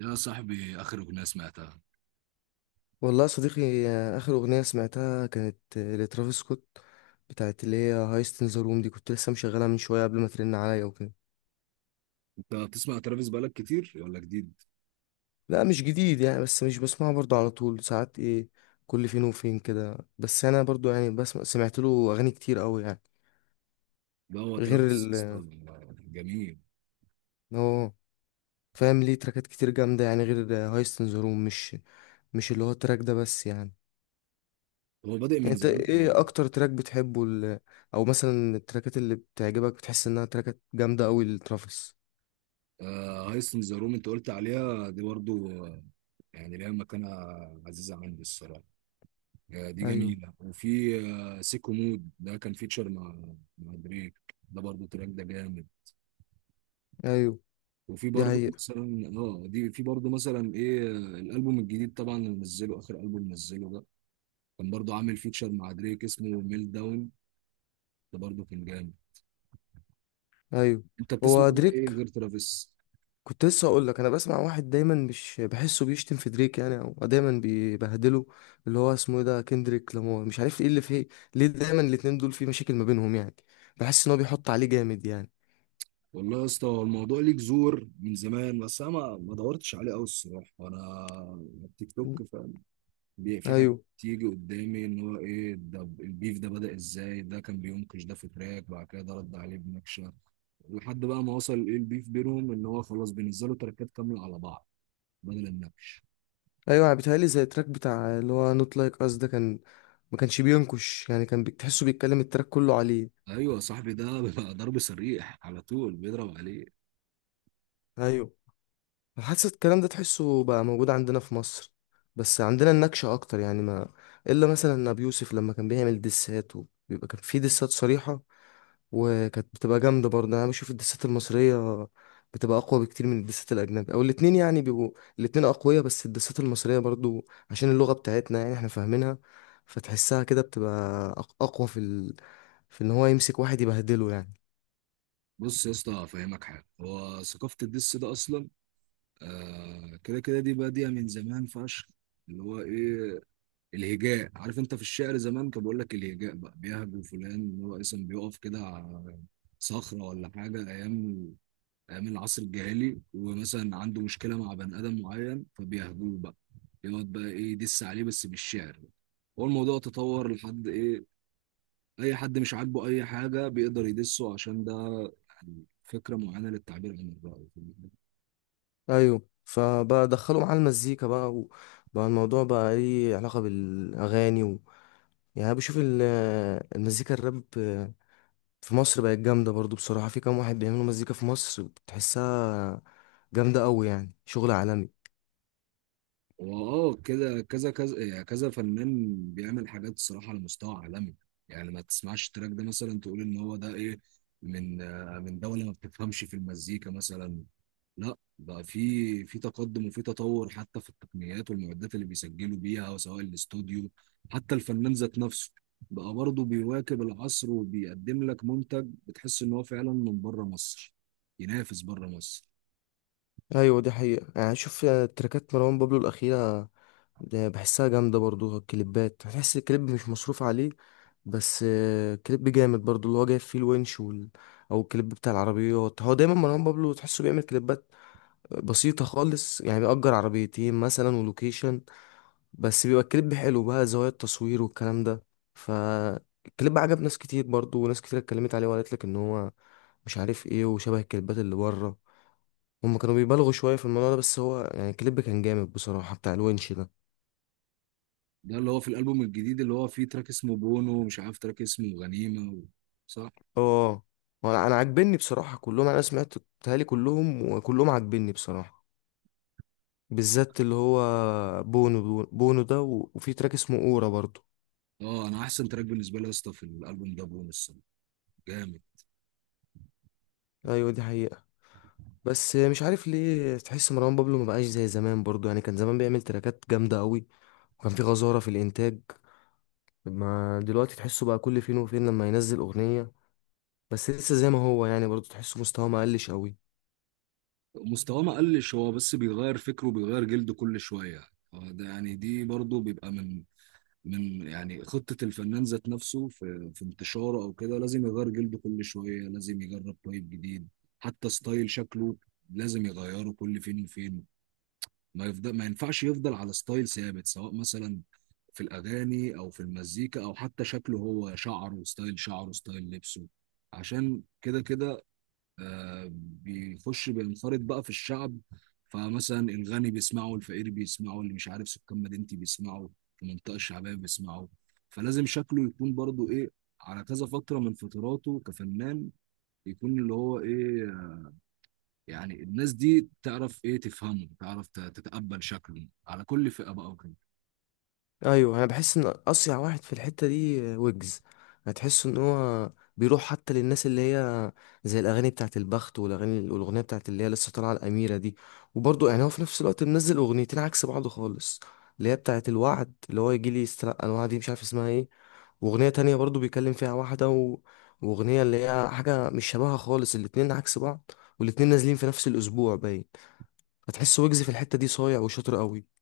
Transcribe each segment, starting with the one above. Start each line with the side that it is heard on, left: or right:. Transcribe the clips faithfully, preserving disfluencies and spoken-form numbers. right: يا صاحبي، آخر أغنية سمعتها؟
left: والله يا صديقي، آه، آخر أغنية سمعتها كانت آه، لترافيس سكوت. بتاعت اللي هي هايست إن ذا روم، دي كنت لسه مشغلها من شوية قبل ما ترن عليا وكده.
right: أنت بتسمع ترافيس بقالك كتير ولا جديد؟
left: لا، مش جديد يعني، بس مش بسمعه برضه على طول ساعات، إيه، كل فين وفين كده. بس أنا برضه يعني بسمع سمعت له أغاني كتير أوي يعني.
right: لا، هو
left: غير
right: ترافيس
left: ال
right: أصلاً جميل.
left: إن هو فاهم، ليه تراكات كتير جامدة يعني غير هايست إن ذا روم. مش مش اللي هو التراك ده بس يعني.
right: هو بادئ من
left: أنت
right: زمان، خلي
left: إيه
right: بالك.
left: أكتر تراك بتحبه ال- أو مثلا التراكات اللي بتعجبك بتحس إنها تراكات جامدة أوي لترافيس؟
right: آه، هايست إن ذا روم أنت قلت عليها دي برضو، آه، يعني ليها مكانة عزيزة عندي الصراحة. آه، دي
left: ايوه.
right: جميلة. وفي آه، سيكو مود ده، كان فيتشر مع مع دريك، ده برضو تراك ده جامد.
left: ايوه،
right: وفي
left: دي
right: برضه
left: حقيقة.
right: مثلا، اه دي في برضه مثلا ايه، آه، الالبوم الجديد طبعا اللي نزله، اخر البوم نزله ده، كان برضه عامل فيتشر مع دريك اسمه ميل داون، ده برضه كان جامد.
left: ايوه.
right: انت بتسمع
left: هو
right: بقى ايه
left: دريك،
right: غير ترافيس؟
left: كنت لسه اقول لك انا بسمع واحد دايما مش بحسه بيشتم في دريك يعني، او دايما بيبهدله، اللي هو اسمه ايه ده، كندريك لامار، مش عارف ايه اللي فيه. ليه دايما الاتنين دول في مشاكل ما بينهم يعني؟ بحس ان هو بيحط عليه جامد يعني.
right: والله يا اسطى، هو الموضوع ليك زور من زمان، بس انا ما ما دورتش عليه قوي الصراحه. انا التيك
left: م.
right: توك فاهم، بي- في حاجات
left: ايوه.
right: تيجي قدامي ان هو ايه ده، البيف ده بدأ ازاي، ده كان بينكش، ده في تراك بعد كده ده رد عليه بنكشه، لحد بقى ما وصل ايه البيف بينهم ان هو خلاص بينزلوا تراكات كامله على بعض بدل النكش.
left: ايوه، انا بيتهيألي زي التراك بتاع اللي هو نوت لايك اس ده، كان ما كانش بينكش يعني، كان بتحسه بيتكلم التراك كله عليه.
right: ايوه صاحبي، ده بيبقى ضرب صريح على طول، بيضرب عليه.
left: ايوه. حاسس الكلام ده تحسه بقى موجود عندنا في مصر، بس عندنا النكشة أكتر يعني، ما إلا مثلا أبي يوسف لما كان بيعمل دسات، وبيبقى كان في دسات صريحة، وكانت بتبقى جامدة برضه. أنا بشوف الدسات المصرية بتبقى أقوى بكتير من الدسات الأجنبي، أو الاتنين يعني بيبقوا الاتنين أقوياء، بس الدسات المصرية برضه، عشان اللغة بتاعتنا يعني إحنا فاهمينها، فتحسها كده بتبقى أق- أقوى في ال... في إن هو يمسك واحد يبهدله يعني.
right: بص يا اسطى، افهمك حاجه، هو ثقافه الدس ده اصلا، آه، كده كده دي بادية من زمان فشخ. اللي هو ايه، الهجاء، عارف انت في الشعر زمان كان بيقول لك الهجاء بقى، بيهجو فلان اللي هو اصلا بيقف كده على صخرة ولا حاجة، ايام ايام العصر الجاهلي، ومثلا عنده مشكلة مع بني ادم معين فبيهجوه بقى، يقعد بقى ايه، يدس عليه بس بالشعر. هو الموضوع تطور لحد ايه، اي حد مش عاجبه اي حاجة بيقدر يدسه، عشان ده يعني فكرة معينة للتعبير عن الرأي.
left: ايوه. فبقى دخلوا معاه المزيكا بقى، وبقى الموضوع بقى ايه علاقه بالاغاني و، يعني أنا بشوف ال- المزيكا الراب في مصر بقت جامده برضو. بصراحه، في كام واحد بيعملوا مزيكا في مصر بتحسها جامده قوي، يعني شغل عالمي.
right: واه كده كذا كذا، يعني كذا فنان بيعمل حاجات الصراحه على مستوى عالمي، يعني ما تسمعش التراك ده مثلا تقول ان هو ده ايه، من آه، من دوله ما بتفهمش في المزيكا مثلا. لا بقى، في في تقدم وفي تطور حتى في التقنيات والمعدات اللي بيسجلوا بيها سواء الاستوديو، حتى الفنان ذات نفسه بقى برضه بيواكب العصر وبيقدم لك منتج بتحس ان هو فعلا من بره مصر، ينافس بره مصر.
left: ايوه، دي حقيقه يعني. شوف تراكات مروان بابلو الاخيره، ده بحسها جامده برضو. الكليبات، بحس الكليب مش مصروف عليه، بس آه، كليب جامد برضو، اللي هو جايب فيه الونش وال... او الكليب بتاع العربيات. هو دايما مروان بابلو تحسه بيعمل كليبات بسيطة خالص، يعني بيأجر عربيتين مثلا ولوكيشن، بس بيبقى الكليب حلو بقى، زوايا التصوير والكلام ده. فالكليب عجب ناس كتير برضو، وناس كتير اتكلمت عليه وقالت لك ان هو مش عارف ايه، وشبه الكليبات اللي بره. هما كانوا بيبالغوا شوية في الموضوع ده، بس هو يعني الكليب كان جامد بصراحة بتاع الونش ده.
right: ده اللي هو في الالبوم الجديد اللي هو فيه تراك اسمه بونو، ومش عارف تراك اسمه غنيمه و... صح.
left: اه. وانا انا عاجبني بصراحة كلهم، انا سمعت بتهيألي كلهم، وكلهم عاجبني بصراحة، بالذات اللي هو بونو، بونو ده، و- وفي تراك اسمه اورا برضو.
right: اه، انا احسن تراك بالنسبه لي يا اسطى في الالبوم ده بونو، الصراحه جامد.
left: ايوه، دي حقيقة. بس مش عارف ليه، تحس مروان بابلو ما بقاش زي زمان برضو يعني، كان زمان بيعمل تراكات جامدة قوي، وكان في غزارة في الإنتاج. ما دلوقتي تحسه بقى كل فين وفين لما ينزل أغنية، بس لسه زي ما هو يعني برضو، تحسه مستواه ما قلش قوي.
right: مستواه ما قلش، هو بس بيغير فكره وبيغير جلده كل شويه. يعني آه، ده يعني دي برضه بيبقى من من يعني خطه الفنان ذات نفسه في في انتشاره او كده، لازم يغير جلده كل شويه، لازم يجرب طيب جديد. حتى ستايل شكله لازم يغيره كل فين وفين، ما يفضل، ما ينفعش يفضل على ستايل ثابت، سواء مثلا في الاغاني او في المزيكا، او حتى شكله هو، شعره وستايل شعره وستايل لبسه. عشان كده كده آه بيخش، بينخرط بقى في الشعب، فمثلا الغني بيسمعه، الفقير بيسمعه، اللي مش عارف سكان مدينتي بيسمعه، المنطقه الشعبيه بيسمعه. فلازم شكله يكون برضو ايه، على كذا فتره من فتراته كفنان، يكون اللي هو ايه، يعني الناس دي تعرف ايه، تفهمه، تعرف ت- تتقبل شكله على كل فئة بقى وكده.
left: ايوه، انا بحس ان اصيع واحد في الحته دي ويجز. هتحس ان هو بيروح حتى للناس اللي هي زي الاغاني بتاعت البخت والاغاني، والاغنيه بتاعت اللي هي لسه طالعه، الاميره دي. وبرضه يعني، هو في نفس الوقت منزل اغنيتين عكس بعض خالص، اللي هي بتاعت الوعد، اللي هو يجي لي يستلقى الوعد، دي مش عارف اسمها ايه. واغنيه تانية برضه بيكلم فيها واحده و، واغنيه اللي هي حاجه مش شبهها خالص، الاتنين عكس بعض، والاتنين نازلين في نفس الاسبوع باين. هتحس ويجز في الحته دي صايع وشاطر قوي.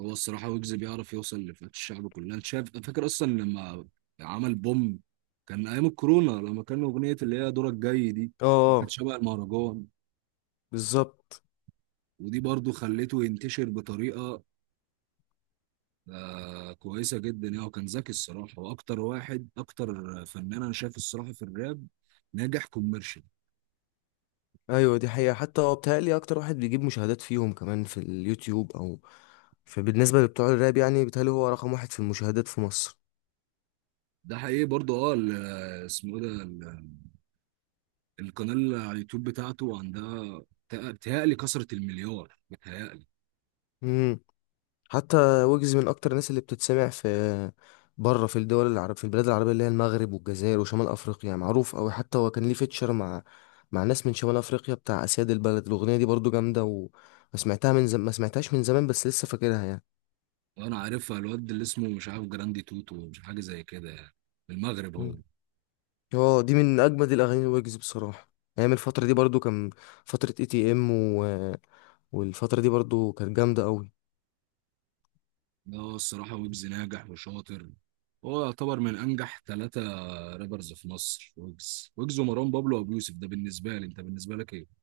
right: هو الصراحة ويجز بيعرف يوصل لفئات الشعب كلها، انت شايف؟ فاكر اصلا لما عمل بوم، كان ايام الكورونا، لما كان اغنية اللي هي دورك جاي دي،
left: اه.
right: كانت
left: آه،
right: شبه المهرجان،
left: بالظبط.
right: ودي برضو خلته ينتشر بطريقة آه كويسة جدا يعني. وكان ذكي الصراحة، واكتر واحد، اكتر فنان انا شايف الصراحة في الراب ناجح كوميرشال.
left: ايوه، دي حقيقة. حتى هو بيتهيألي اكتر واحد بيجيب مشاهدات فيهم كمان في اليوتيوب، او فبالنسبة لبتوع الراب يعني، بيتهيألي هو رقم واحد في المشاهدات في مصر.
right: ده حقيقي برضو. اه، ال- اسمه ايه ده، القناة اللي على اليوتيوب بتاعته عندها بتاع- بتهيألي كسرت المليار بتهيألي.
left: امم. حتى ويجز من اكتر الناس اللي بتتسمع في بره، في الدول العرب، في البلاد العربية اللي هي المغرب والجزائر وشمال افريقيا، معروف اوي. حتى هو كان ليه فيتشر مع مع ناس من شمال افريقيا، بتاع اسياد البلد، الاغنية دي برضو جامدة. وما سمعتها من زم... ما سمعتهاش من زمان، بس لسه فاكرها يعني.
right: وأنا عارفها، الواد اللي اسمه مش عارف جراندي توتو مش حاجة زي كده يعني، من المغرب هو.
left: اه، دي من اجمد الاغاني الويجز بصراحه. ايام الفتره دي برضو، كان فتره اي تي ام، و... والفتره دي برضو كانت جامده قوي.
right: ده هو الصراحة ويجز ناجح وشاطر، هو يعتبر من أنجح ثلاثة رابرز في مصر: ويجز، ويجز ومروان بابلو وأبو يوسف، ده بالنسبة لي، أنت بالنسبة لك إيه؟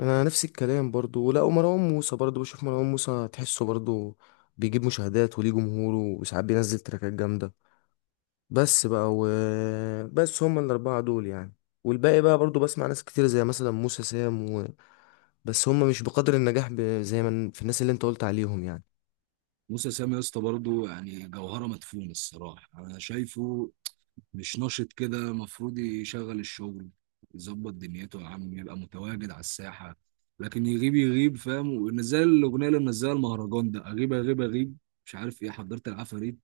left: انا نفس الكلام برضو. لا، ومروان موسى برضو، بشوف مروان موسى تحسه برضو بيجيب مشاهدات وليه جمهوره، وساعات بينزل تراكات جامده. بس بقى و، بس هما الاربعه دول يعني، والباقي بقى برضو بسمع ناس كتير زي مثلا موسى سام، و... بس هما مش بقدر النجاح ب... زي ما في الناس اللي انت قلت عليهم يعني.
right: موسى سام يا اسطى برضه يعني جوهرة مدفونة الصراحة أنا شايفه. مش نشط كده، المفروض يشغل الشغل، يظبط دنيته يا عم، يبقى متواجد على الساحة. لكن يغيب يغيب، فاهم؟ ونزل الأغنية اللي منزلها المهرجان ده، أغيب أغيب أغيب، مش عارف إيه، حضرت العفاريت.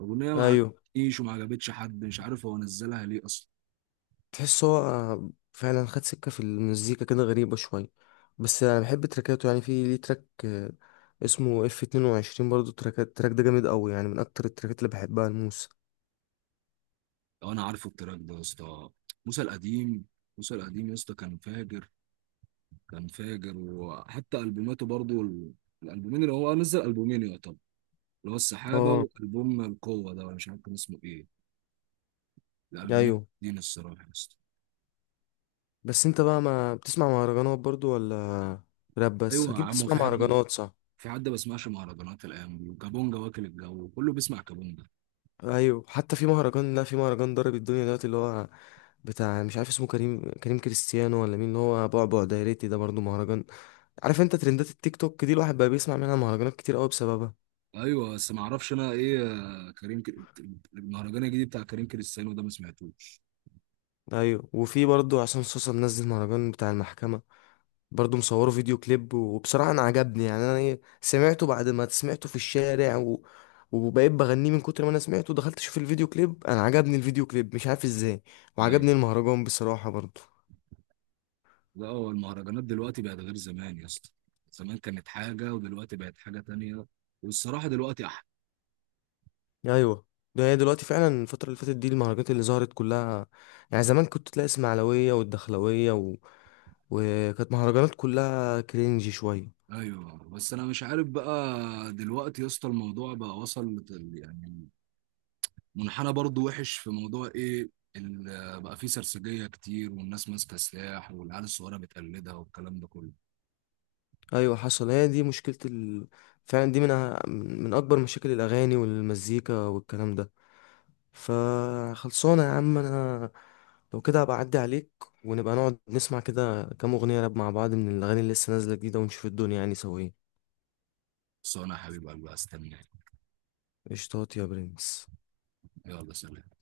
right: أغنية ما
left: ايوه،
right: عجبتنيش وما عجبتش حد، مش عارف هو نزلها ليه أصلا.
left: تحس هو فعلا خد سكة في المزيكا كده غريبة شوية، بس أنا بحب تراكاته يعني، في ليه تراك آه، اسمه اف اتنين وعشرين، برضه تراك التراك ده جامد أوي يعني، من أكتر التراكات اللي بحبها الموسى.
right: لو أنا عارفه التراك ده يا اسطى، موسى القديم، موسى القديم يا اسطى كان فاجر، كان فاجر. وحتى ألبوماته برضو ال- الألبومين اللي هو نزل، ألبومين يعتبر، اللي هو السحابة
left: اه.
right: وألبوم القوة ده، ولا مش عارف كان اسمه إيه الالبومات
left: أيوه.
right: دي الصراحه يا اسطى.
left: بس أنت بقى ما بتسمع مهرجانات برضه، ولا راب بس؟
right: ايوه يا
left: أكيد
right: عم، هو
left: بتسمع
right: في حد،
left: مهرجانات، صح؟
right: في حد ما بيسمعش مهرجانات الايام دي؟ وكابونجا، واكل الجو كله بيسمع كابونجا.
left: أيوه، حتى في مهرجان، لا، في مهرجان ضرب الدنيا دلوقتي، اللي هو بتاع مش عارف اسمه، كريم كريم كريستيانو ولا مين، اللي هو بعبع دايرتي ده برضه مهرجان. عارف أنت ترندات التيك توك دي، الواحد بقى بيسمع منها مهرجانات كتير أوي بسببها.
right: ايوه، بس ما اعرفش انا ايه، آه، كريم ك... المهرجان الجديد بتاع كريم كريستيانو ده ما سمعتوش.
left: ايوه، وفي برضو عشان صوصه منزل مهرجان بتاع المحكمه، برضو مصوره فيديو كليب. وبصراحه انا عجبني، يعني انا إيه، سمعته بعد ما سمعته في الشارع، و... وبقيت بغنيه من كتر ما انا سمعته، دخلت اشوف الفيديو كليب، انا عجبني الفيديو كليب مش عارف ازاي، وعجبني
right: ايوه،
left: المهرجان بصراحه برضو.
right: لا هو المهرجانات دلوقتي بقت غير زمان يا اسطى، زمان كانت حاجه ودلوقتي بقت حاجه تانية، والصراحه دلوقتي احلى.
left: ايوه. ده هي دلوقتي فعلا الفتره اللي فاتت دي، المهرجانات اللي ظهرت كلها، يعني زمان كنت تلاقي اسماعيلويه والدخلاويه، و... وكانت مهرجانات كلها كرينجي شويه.
right: ايوه، بس انا مش عارف بقى، دلوقتي يا اسطى الموضوع بقى وصل لت- يعني منحنى برضو وحش في موضوع ايه، ال- بقى فيه سرسجية كتير والناس ماسكة سلاح والعيال الصغيرة بتقلدها والكلام ده كله.
left: ايوه، حصل. هي دي مشكله ال... فعلا، دي من أه- من اكبر مشاكل الاغاني والمزيكا والكلام ده. فخلصانه يا عم، انا لو كده هبقى اعدي عليك، ونبقى نقعد نسمع كده كام اغنيه راب مع بعض، من الاغاني اللي لسه نازله جديده، ونشوف الدنيا يعني سوا ايه.
right: بس انا يا حبيب قلبي استناك.
left: قشطات يا برنس.
right: يلا، سلام.